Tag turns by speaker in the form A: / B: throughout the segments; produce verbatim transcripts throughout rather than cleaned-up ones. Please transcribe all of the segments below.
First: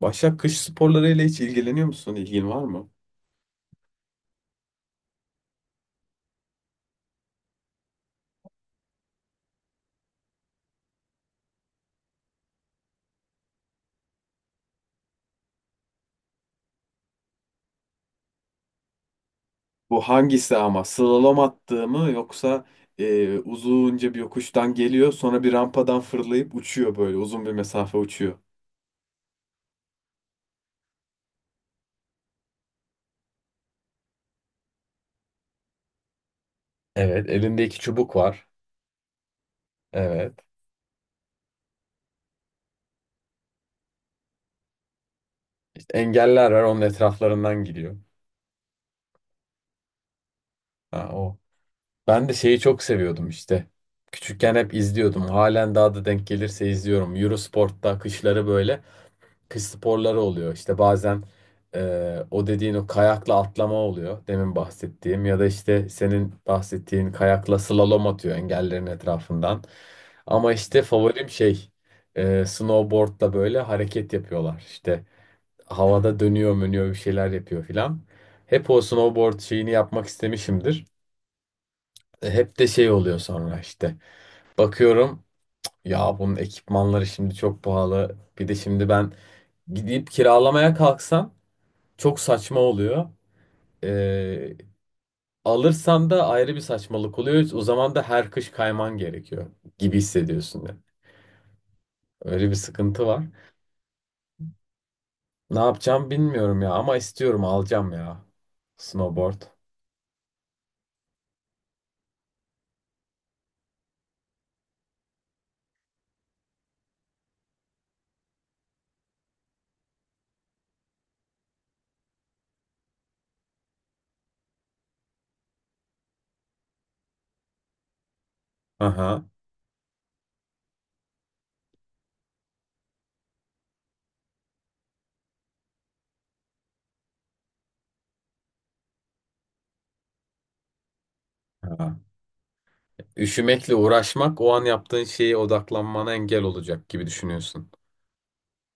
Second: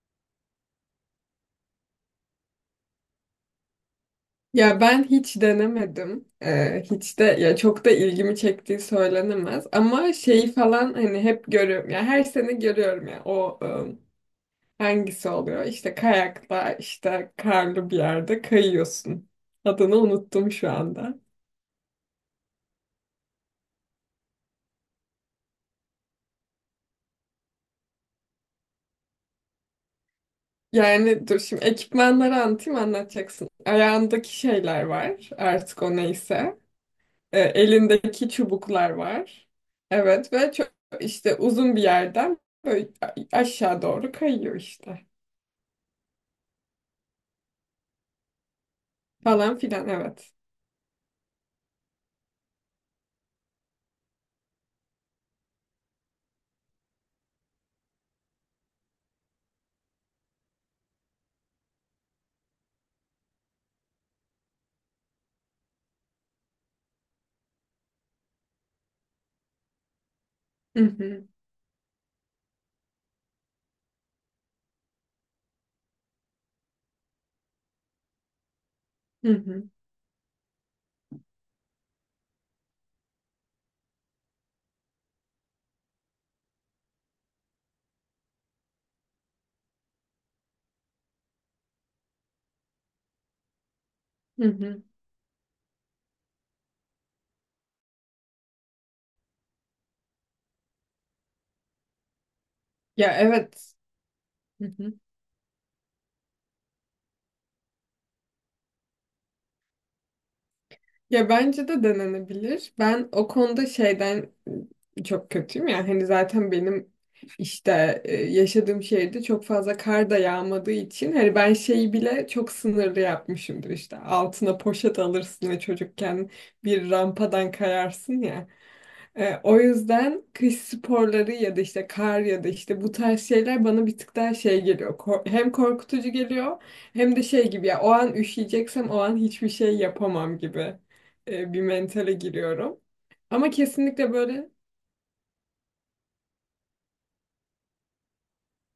A: Başak, kış sporlarıyla hiç ilgileniyor musun? İlgin var mı?
B: Ya ben hiç denemedim. Ee, hiç de ya çok da ilgimi çektiği söylenemez. Ama şeyi falan hani hep görüyorum. Ya her sene görüyorum ya o ım, hangisi oluyor? İşte kayakla işte karlı bir yerde kayıyorsun. Adını
A: Bu
B: unuttum
A: hangisi
B: şu
A: ama?
B: anda.
A: Slalom attığı mı, yoksa e, uzunca bir yokuştan geliyor, sonra bir rampadan fırlayıp uçuyor, böyle uzun bir mesafe uçuyor.
B: Yani dur şimdi ekipmanları anlatayım anlatacaksın. Ayağındaki şeyler var artık o neyse.
A: Evet,
B: E,
A: elinde iki çubuk
B: elindeki
A: var.
B: çubuklar var. Evet
A: Evet.
B: ve çok işte uzun bir yerden böyle aşağı doğru kayıyor işte.
A: İşte engeller var, onun etraflarından gidiyor.
B: Falan filan evet.
A: Ha, o. Ben de şeyi çok seviyordum işte. Küçükken hep izliyordum. Halen daha da denk gelirse izliyorum. Eurosport'ta kışları böyle kış sporları oluyor. İşte bazen e, o dediğin, o kayakla atlama oluyor. Demin bahsettiğim ya da işte senin bahsettiğin kayakla slalom atıyor engellerin etrafından. Ama işte
B: Hı hı,
A: favorim şey, e, snowboardla böyle hareket yapıyorlar. İşte havada dönüyor mönüyor, bir şeyler yapıyor filan. Hep o
B: hı
A: snowboard
B: hı,
A: şeyini yapmak istemişimdir. E, Hep de şey oluyor sonra işte. Bakıyorum, ya bunun ekipmanları şimdi çok pahalı. Bir de şimdi ben gidip kiralamaya kalksam çok saçma oluyor.
B: hı
A: Ee,
B: hı.
A: Alırsan da ayrı bir saçmalık oluyor. O zaman da her kış kayman gerekiyor gibi hissediyorsun ya. Öyle bir sıkıntı
B: Ya
A: var.
B: evet. Hı hı.
A: Ne yapacağım bilmiyorum ya, ama istiyorum, alacağım ya. Snowboard.
B: Ya bence de denenebilir. Ben o konuda şeyden çok kötüyüm ya. Hani zaten benim işte e, yaşadığım şehirde çok fazla kar da yağmadığı için hani ben şeyi bile çok sınırlı yapmışımdır işte. Altına poşet alırsın ve çocukken bir rampadan kayarsın ya.
A: Aha.
B: E, o yüzden kış sporları ya da işte kar ya da işte bu tarz şeyler bana bir tık daha şey geliyor. Kor- hem korkutucu geliyor hem de şey gibi ya o an üşüyeceksem o an hiçbir şey yapamam gibi e, bir
A: Aha.
B: mentale giriyorum. Ama
A: Üşümekle
B: kesinlikle
A: uğraşmak
B: böyle
A: o an yaptığın şeye odaklanmana engel olacak gibi düşünüyorsun.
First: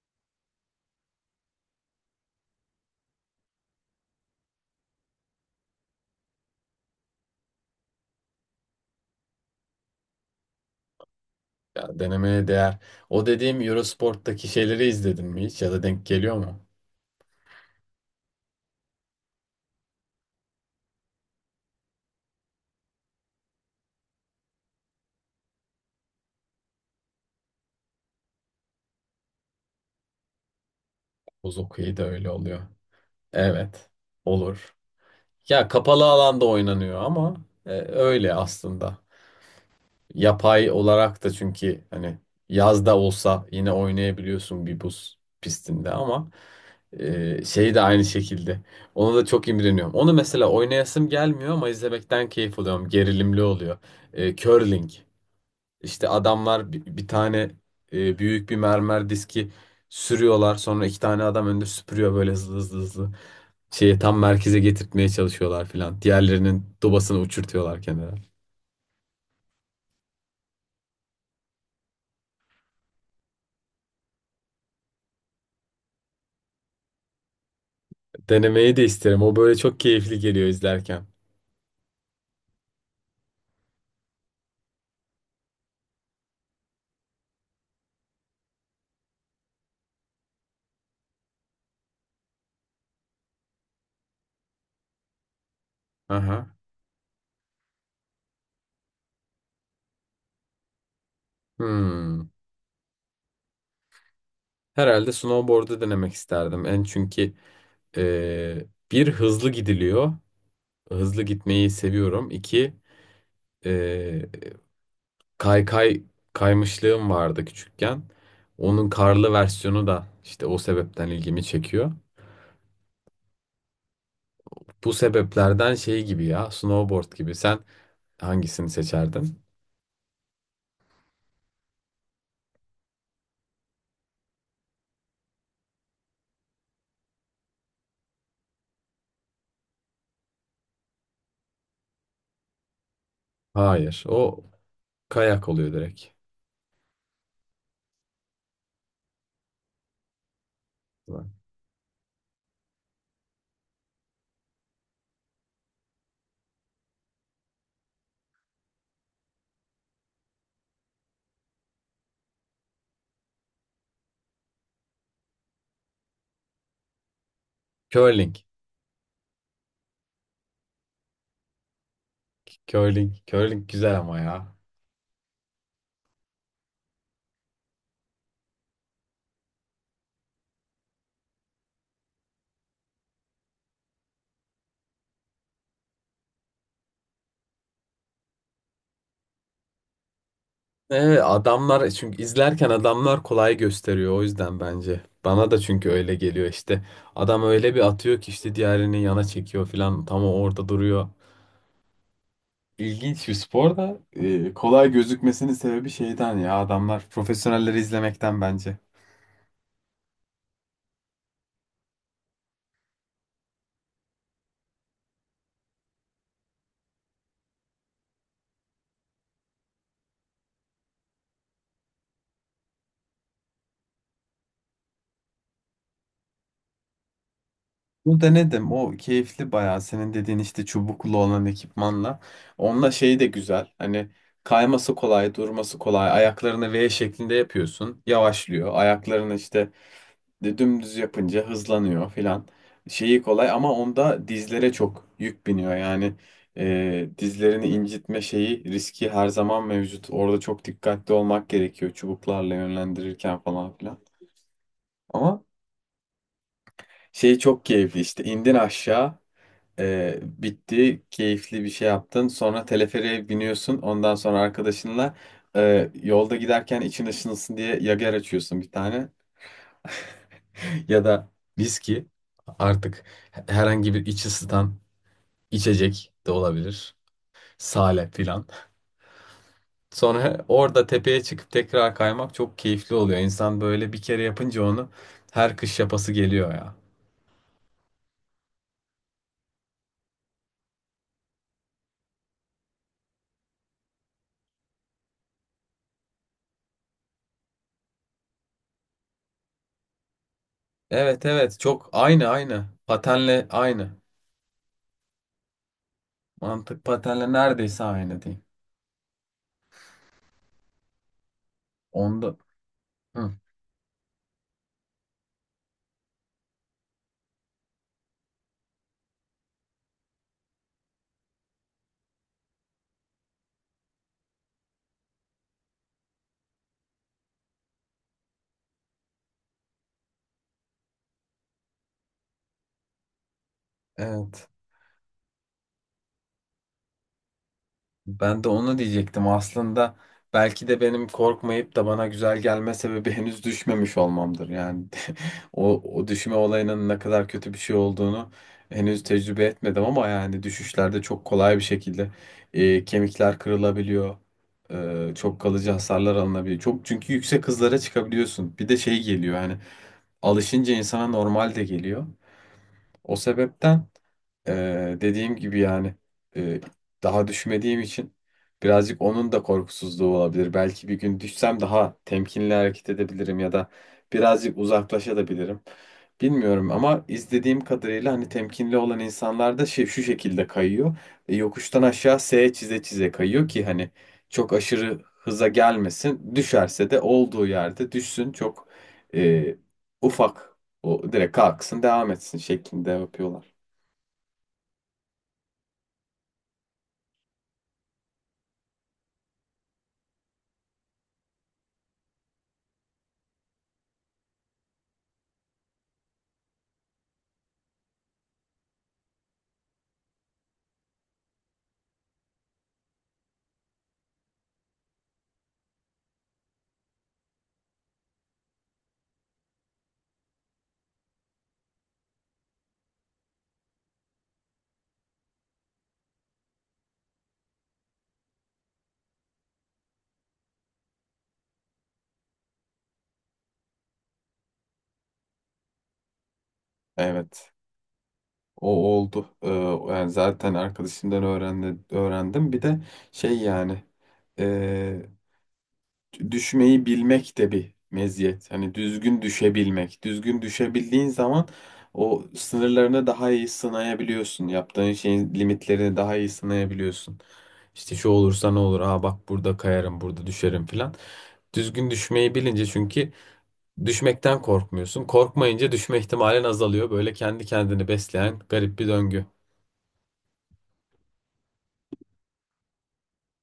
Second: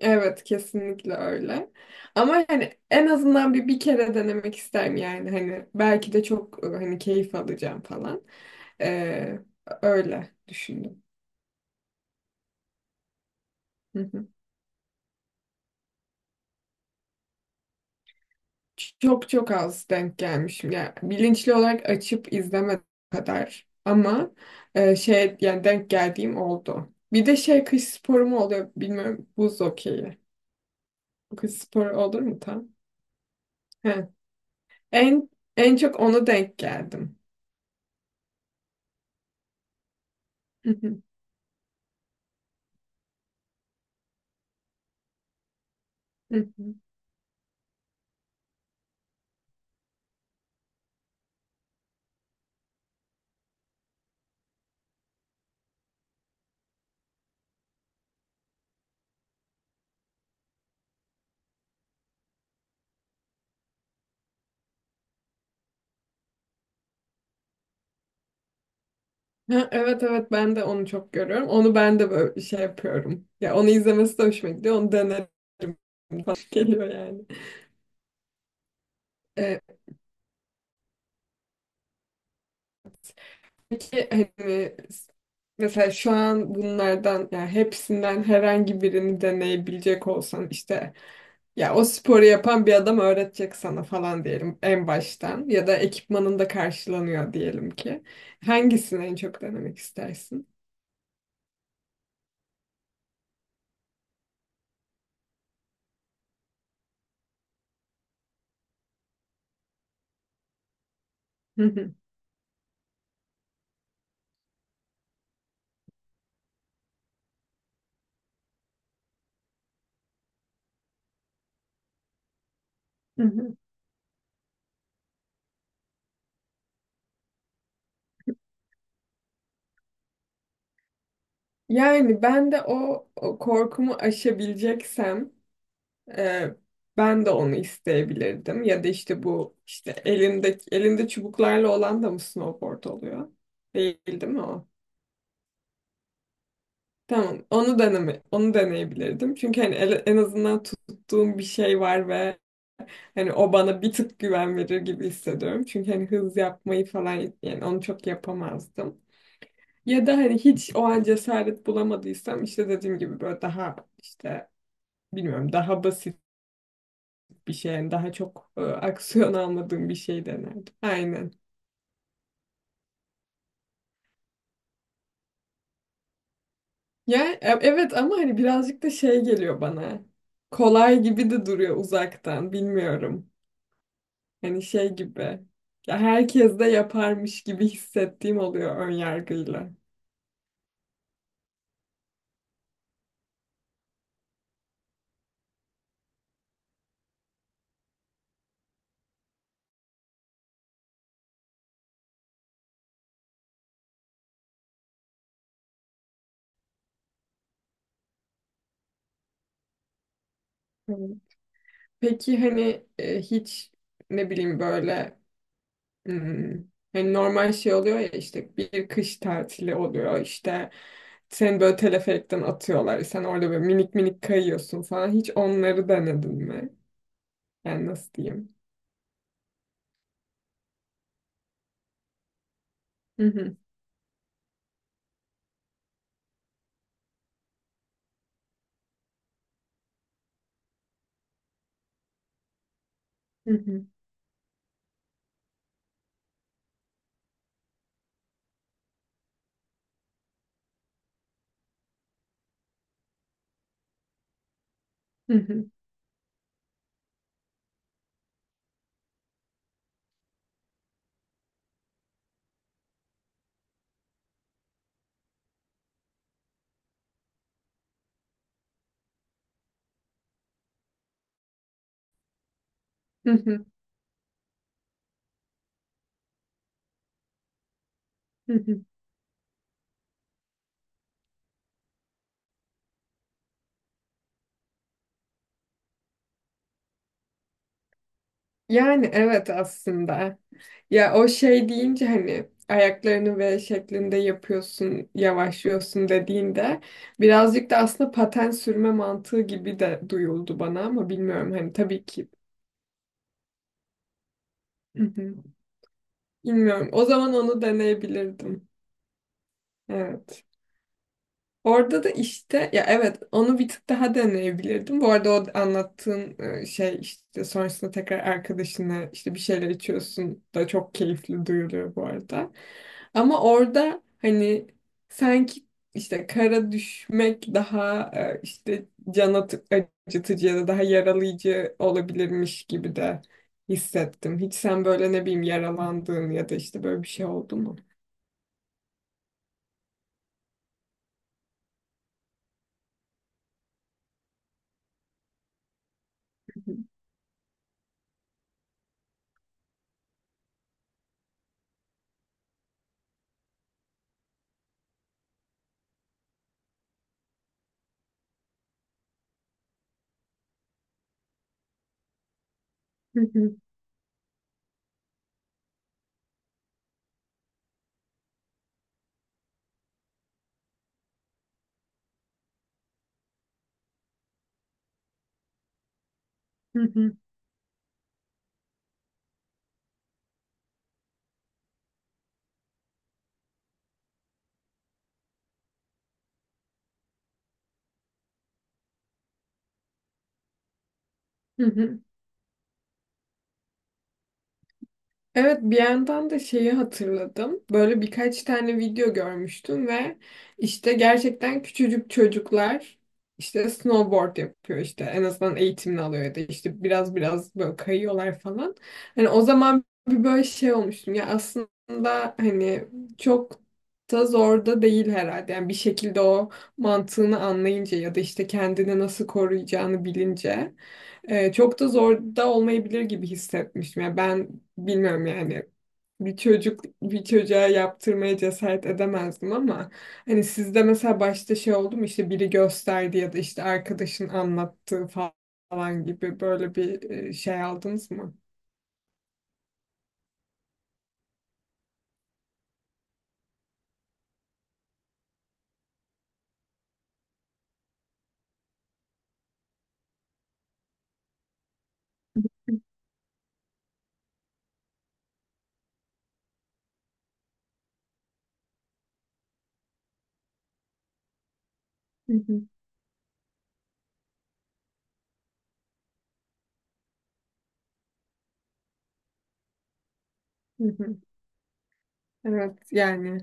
B: evet kesinlikle öyle. Ama hani en azından bir bir kere denemek isterim yani hani belki de çok e, hani keyif alacağım falan. E, Öyle düşündüm.
A: Ya, denemeye değer. O dediğim Eurosport'taki şeyleri izledin mi hiç, ya da denk geliyor mu?
B: Çok çok az denk gelmişim. Yani bilinçli olarak açıp izleme kadar. Ama e, şey yani denk geldiğim oldu. Bir de şey kış sporu mu oluyor bilmiyorum. Buz hokeyi. Kış
A: Buz
B: sporu
A: hokeyi de
B: olur
A: öyle
B: mu
A: oluyor.
B: tam?
A: Evet.
B: He.
A: Olur.
B: En
A: Ya
B: en çok
A: kapalı
B: onu
A: alanda
B: denk
A: oynanıyor
B: geldim.
A: ama e, öyle aslında.
B: Hı
A: Yapay
B: hı,
A: olarak da, çünkü hani yazda olsa yine oynayabiliyorsun bir buz pistinde, ama
B: hı hı.
A: e, şey de aynı şekilde. Ona da çok imreniyorum. Onu mesela oynayasım gelmiyor ama izlemekten keyif alıyorum. Gerilimli oluyor. E, curling. İşte adamlar bi- bir, tane e, büyük bir mermer diski sürüyorlar. Sonra iki tane adam önünde süpürüyor, böyle hızlı hızlı hızlı şeyi tam merkeze getirtmeye çalışıyorlar filan. Diğerlerinin dobasını uçurtuyorlar kenara.
B: Ha, evet evet ben de onu çok görüyorum. Onu ben de böyle şey yapıyorum. Ya onu izlemesi de hoşuma gidiyor. Onu denerim falan geliyor yani.
A: Denemeyi de isterim. O böyle
B: E,
A: çok keyifli geliyor izlerken.
B: Peki hani mesela şu an bunlardan yani hepsinden herhangi birini deneyebilecek olsan işte ya o sporu yapan bir adam öğretecek sana falan diyelim en baştan ya da ekipmanın da
A: Aha.
B: karşılanıyor diyelim ki. Hangisini en çok denemek istersin?
A: Hmm. Herhalde snowboard'u denemek isterdim. En çünkü e, bir hızlı gidiliyor. Hızlı
B: Hı
A: gitmeyi
B: hı,
A: seviyorum. İki, e, kaykay kaymışlığım vardı küçükken. Onun karlı versiyonu da işte o sebepten ilgimi çekiyor.
B: hı hı.
A: Bu sebeplerden şey gibi, ya snowboard gibi. Sen hangisini seçerdin?
B: Yani ben de o, o korkumu aşabileceksem Ee, ben de onu isteyebilirdim. Ya da işte bu işte elinde elinde çubuklarla olan da mı snowboard oluyor? Değil,
A: Hayır.
B: değil mi
A: O
B: o?
A: kayak oluyor direkt.
B: Tamam. Onu deneme, onu deneyebilirdim. Çünkü hani ele- en azından tuttuğum bir şey var ve hani o bana bir tık güven verir gibi hissediyorum. Çünkü hani hız yapmayı falan yani onu çok yapamazdım. Ya da hani hiç o an cesaret bulamadıysam işte dediğim gibi böyle daha işte bilmiyorum daha basit bir şey. Yani daha
A: Curling.
B: çok e, aksiyon almadığım bir şey denerdim. Aynen.
A: Curling. Curling güzel ama ya.
B: Ya e- evet ama hani birazcık da şey geliyor bana. Kolay gibi de duruyor uzaktan. Bilmiyorum. Hani şey gibi. Ya herkes de yaparmış gibi hissettiğim oluyor ön yargıyla.
A: Evet, adamlar, çünkü izlerken adamlar kolay gösteriyor, o yüzden bence. Bana da çünkü öyle geliyor işte. Adam öyle bir atıyor ki işte diğerini yana çekiyor falan, tam o orada duruyor. İlginç bir spor da, e, kolay gözükmesinin sebebi şeyden, ya adamlar, profesyonelleri izlemekten bence.
B: Hı. Peki hani e, hiç ne bileyim böyle hmm, hani normal şey oluyor ya işte bir kış tatili oluyor işte seni böyle teleferikten atıyorlar sen orada böyle minik minik kayıyorsun falan hiç onları denedin mi? Yani nasıl
A: Bunu
B: diyeyim?
A: denedim. O keyifli bayağı, senin dediğin işte çubuklu olan ekipmanla. Onunla şeyi
B: Hı
A: de
B: hı,
A: güzel. Hani kayması kolay, durması kolay. Ayaklarını V şeklinde yapıyorsun, yavaşlıyor. Ayaklarını işte de- dümdüz yapınca hızlanıyor filan. Şeyi kolay,
B: hı
A: ama
B: hı,
A: onda dizlere çok yük biniyor. Yani e, dizlerini incitme şeyi riski her zaman mevcut. Orada çok dikkatli olmak gerekiyor çubuklarla yönlendirirken falan filan.
B: hı
A: Ama
B: hı,
A: şey çok keyifli, işte indin aşağı. Ee, bitti, keyifli bir şey yaptın. Sonra teleferiğe biniyorsun. Ondan sonra arkadaşınla e, yolda giderken için ışınılsın diye yager açıyorsun bir tane. Ya da viski, artık
B: hı hı,
A: herhangi bir iç ısıtan içecek de olabilir. Sale filan.
B: hı hı.
A: Sonra orada tepeye çıkıp tekrar kaymak çok keyifli oluyor. İnsan böyle bir kere yapınca onu her kış yapası geliyor ya.
B: Yani evet aslında. Ya o şey deyince hani ayaklarını V şeklinde yapıyorsun, yavaşlıyorsun dediğinde birazcık da aslında paten sürme mantığı gibi de duyuldu bana ama
A: Evet,
B: bilmiyorum
A: evet,
B: hani
A: çok
B: tabii
A: aynı
B: ki.
A: aynı. Patenle aynı.
B: Hı hı.
A: Mantık
B: Bilmiyorum. O
A: patenle
B: zaman onu
A: neredeyse aynı diyeyim.
B: deneyebilirdim. Evet. Orada da
A: Onda.
B: işte ya evet
A: Hı,
B: onu bir tık daha deneyebilirdim. Bu arada o anlattığın e, şey işte sonrasında tekrar arkadaşına işte bir şeyler içiyorsun da çok keyifli duyuluyor bu arada. Ama orada hani sanki işte kara düşmek daha e, işte can atı- acıtıcı ya da daha yaralayıcı olabilirmiş gibi de hissettim.
A: evet.
B: Hiç sen böyle ne bileyim yaralandığın ya da işte böyle bir şey oldu mu?
A: Ben de onu diyecektim. Aslında belki de benim korkmayıp da bana güzel gelme sebebi henüz düşmemiş olmamdır. Yani o, o düşme olayının ne kadar kötü bir şey olduğunu henüz tecrübe etmedim, ama yani düşüşlerde çok kolay bir şekilde e, kemikler kırılabiliyor. E, çok kalıcı hasarlar alınabiliyor. Çok, çünkü yüksek hızlara çıkabiliyorsun. Bir de şey geliyor, yani alışınca insana normal de geliyor. O sebepten. Ee, dediğim gibi yani, e, daha düşmediğim için birazcık onun da korkusuzluğu olabilir. Belki bir gün düşsem daha temkinli hareket edebilirim, ya da birazcık uzaklaşabilirim. Bilmiyorum, ama izlediğim kadarıyla hani temkinli olan insanlar da şey, şu şekilde kayıyor. E, yokuştan aşağı S çize çize kayıyor ki hani çok aşırı hıza gelmesin. Düşerse de olduğu yerde düşsün, çok e, ufak, o direkt kalksın devam etsin şeklinde yapıyorlar.
B: Evet bir yandan da şeyi hatırladım. Böyle birkaç tane video görmüştüm ve işte gerçekten küçücük çocuklar işte snowboard yapıyor işte en azından eğitimini alıyor ya da işte biraz biraz böyle kayıyorlar falan. Hani o zaman bir böyle şey olmuştum ya aslında hani çok da zor da değil herhalde. Yani bir şekilde o mantığını anlayınca ya da işte kendini nasıl koruyacağını bilince. Ee, çok da zor da olmayabilir gibi hissetmiştim. Yani ben bilmiyorum yani bir çocuk bir çocuğa yaptırmaya cesaret edemezdim ama hani sizde mesela başta şey oldu mu işte biri gösterdi ya da işte arkadaşın anlattığı falan gibi böyle bir e,
A: Evet.
B: şey aldınız mı?
A: O oldu. Ee, yani zaten arkadaşımdan öğrendi, öğrendim. Bir de şey yani, e, düşmeyi bilmek de bir meziyet. Hani düzgün düşebilmek. Düzgün düşebildiğin zaman o sınırlarını daha iyi sınayabiliyorsun. Yaptığın şeyin limitlerini daha iyi sınayabiliyorsun. İşte şu olursa ne olur? Aa bak, burada kayarım, burada düşerim filan. Düzgün
B: Hı
A: düşmeyi
B: hı,
A: bilince çünkü düşmekten korkmuyorsun. Korkmayınca düşme ihtimalin azalıyor. Böyle kendi kendini besleyen garip bir döngü.
B: hı hı. Evet yani.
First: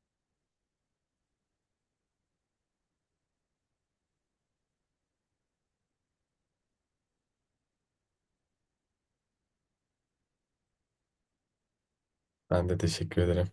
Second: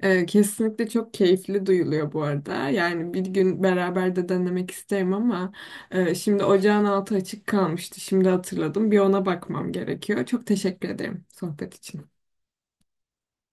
B: Ee, kesinlikle çok keyifli duyuluyor bu arada. Yani bir gün beraber de denemek isterim ama e, şimdi ocağın altı açık kalmıştı. Şimdi hatırladım. Bir ona bakmam gerekiyor. Çok teşekkür ederim sohbet için.
A: Ben de teşekkür ederim.